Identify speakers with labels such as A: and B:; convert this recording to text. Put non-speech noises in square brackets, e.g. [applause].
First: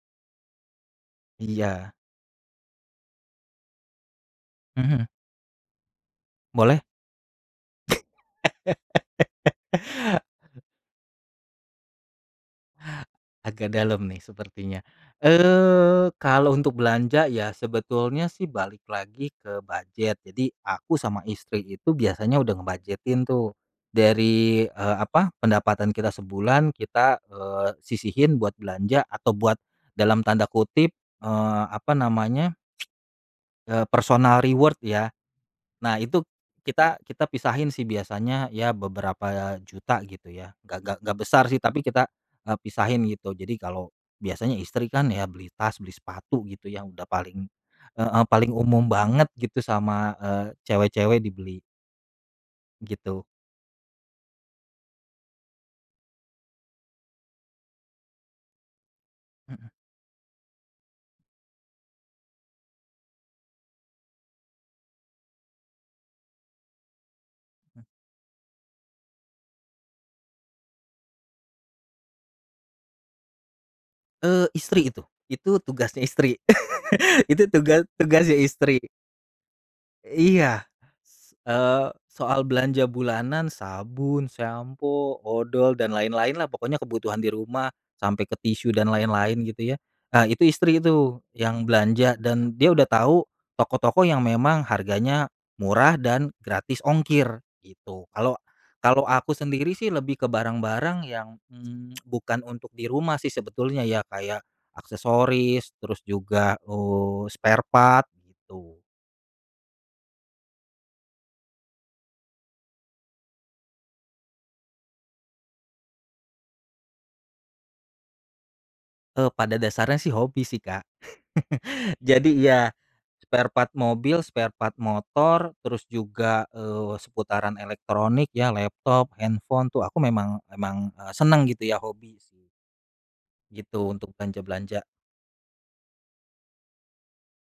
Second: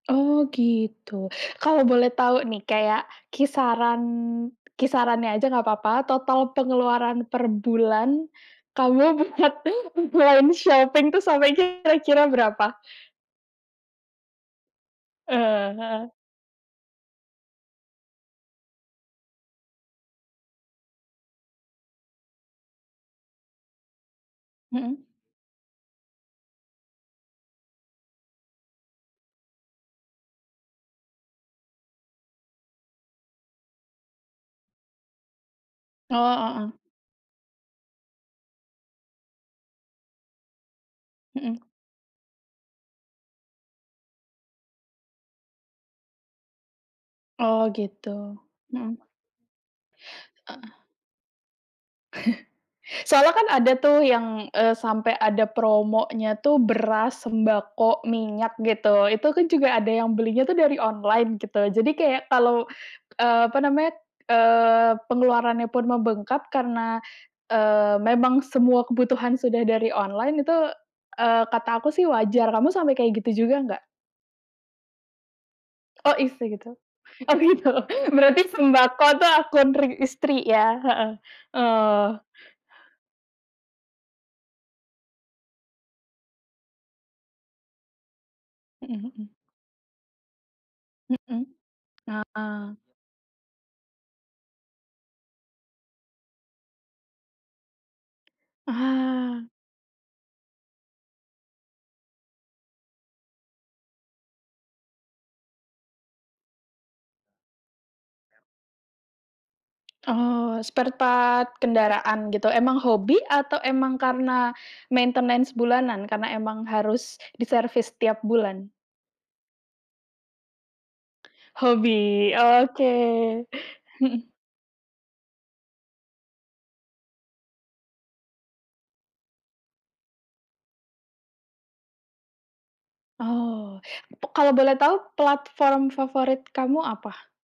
A: Oh, gitu. Kalau
B: Iya.
A: boleh tahu nih kayak kisaran
B: Mhm.
A: kisarannya aja nggak apa-apa. Total
B: Boleh.
A: pengeluaran per bulan kamu buat
B: [laughs]
A: online shopping itu sampai kira-kira berapa?
B: Agak dalem nih sepertinya.
A: Eee, heeh.
B: Eee, kalau untuk belanja ya sebetulnya sih balik lagi ke budget. Jadi aku sama istri itu biasanya udah nge-budget-in tuh dari, eee,
A: Mhm.
B: apa, pendapatan kita sebulan kita, eee, sisihin buat belanja atau buat dalam tanda kutip, eee, apa namanya, [tsk] eee, "personal reward" ya. Nah,
A: Oh,
B: itu
A: heeh.
B: kita kita pisahin sih biasanya ya beberapa juta gitu ya, nggak nggak nggak besar sih
A: Mhm.
B: tapi kita, eee, pisahin gitu. Jadi kalau biasanya istri kan ya beli tas, beli sepatu gitu ya udah paling
A: Oh,
B: heeh,
A: gitu,
B: paling umum
A: mhm.
B: banget gitu sama, eee,
A: Heeh.
B: cewek-cewek dibeli.
A: [chuckles]
B: Gitu.
A: Soalnya kan ada tuh yang, eee, sampai ada promonya tuh beras, sembako, minyak gitu. Itu kan
B: Mhm.
A: juga ada yang belinya tuh dari online gitu, jadi kayak kalau, eee, apa namanya, eee, pengeluarannya pun membengkak karena, eee, memang semua kebutuhan sudah dari online itu, eee, kata aku sih wajar. Kamu sampai kayak gitu juga nggak?
B: Eee, Istri itu. Itu tugasnya
A: Oh,
B: istri.
A: isi gitu?
B: [chuckles]
A: Oh,
B: Itu
A: gitu,
B: tuga tugasnya
A: berarti
B: istri.
A: sembako itu akun ri istri
B: Iya,
A: ya? Heeh
B: s eee,
A: oh.
B: soal belanja bulanan sabun, sampo, odol dan lain-lain lah pokoknya kebutuhan di rumah sampai ke tisu dan
A: Mhm mhm.
B: lain-lain gitu ya, eee, itu istri itu
A: Mmm,
B: yang belanja dan dia
A: ah.
B: udah tahu toko-toko yang memang harganya murah dan gratis ongkir gitu. Kalau kalau aku
A: Ah.
B: sendiri sih lebih ke barang-barang yang, mmm, [tsk] bukan untuk di rumah sih sebetulnya ya kayak aksesoris terus juga, eee, sparepart gitu.
A: Oh, sparepart kendaraan gitu, emang hobi atau emang karena maintenance bulanan karena emang harus diservis setiap bulan?
B: Eee, pada dasarnya sih hobi sih, Kak. [chuckles]
A: Hobi,
B: Jadi, iya
A: oke.
B: sparepart mobil,
A: Hmm.
B: sparepart motor terus juga, eee, seputaran elektronik ya laptop, handphone tuh aku memang, emang, eee, seneng gitu ya hobi sih. Gitu
A: Oh,
B: untuk
A: pe kalau boleh
B: belanja-belanja.
A: tahu platform favorit kamu apa?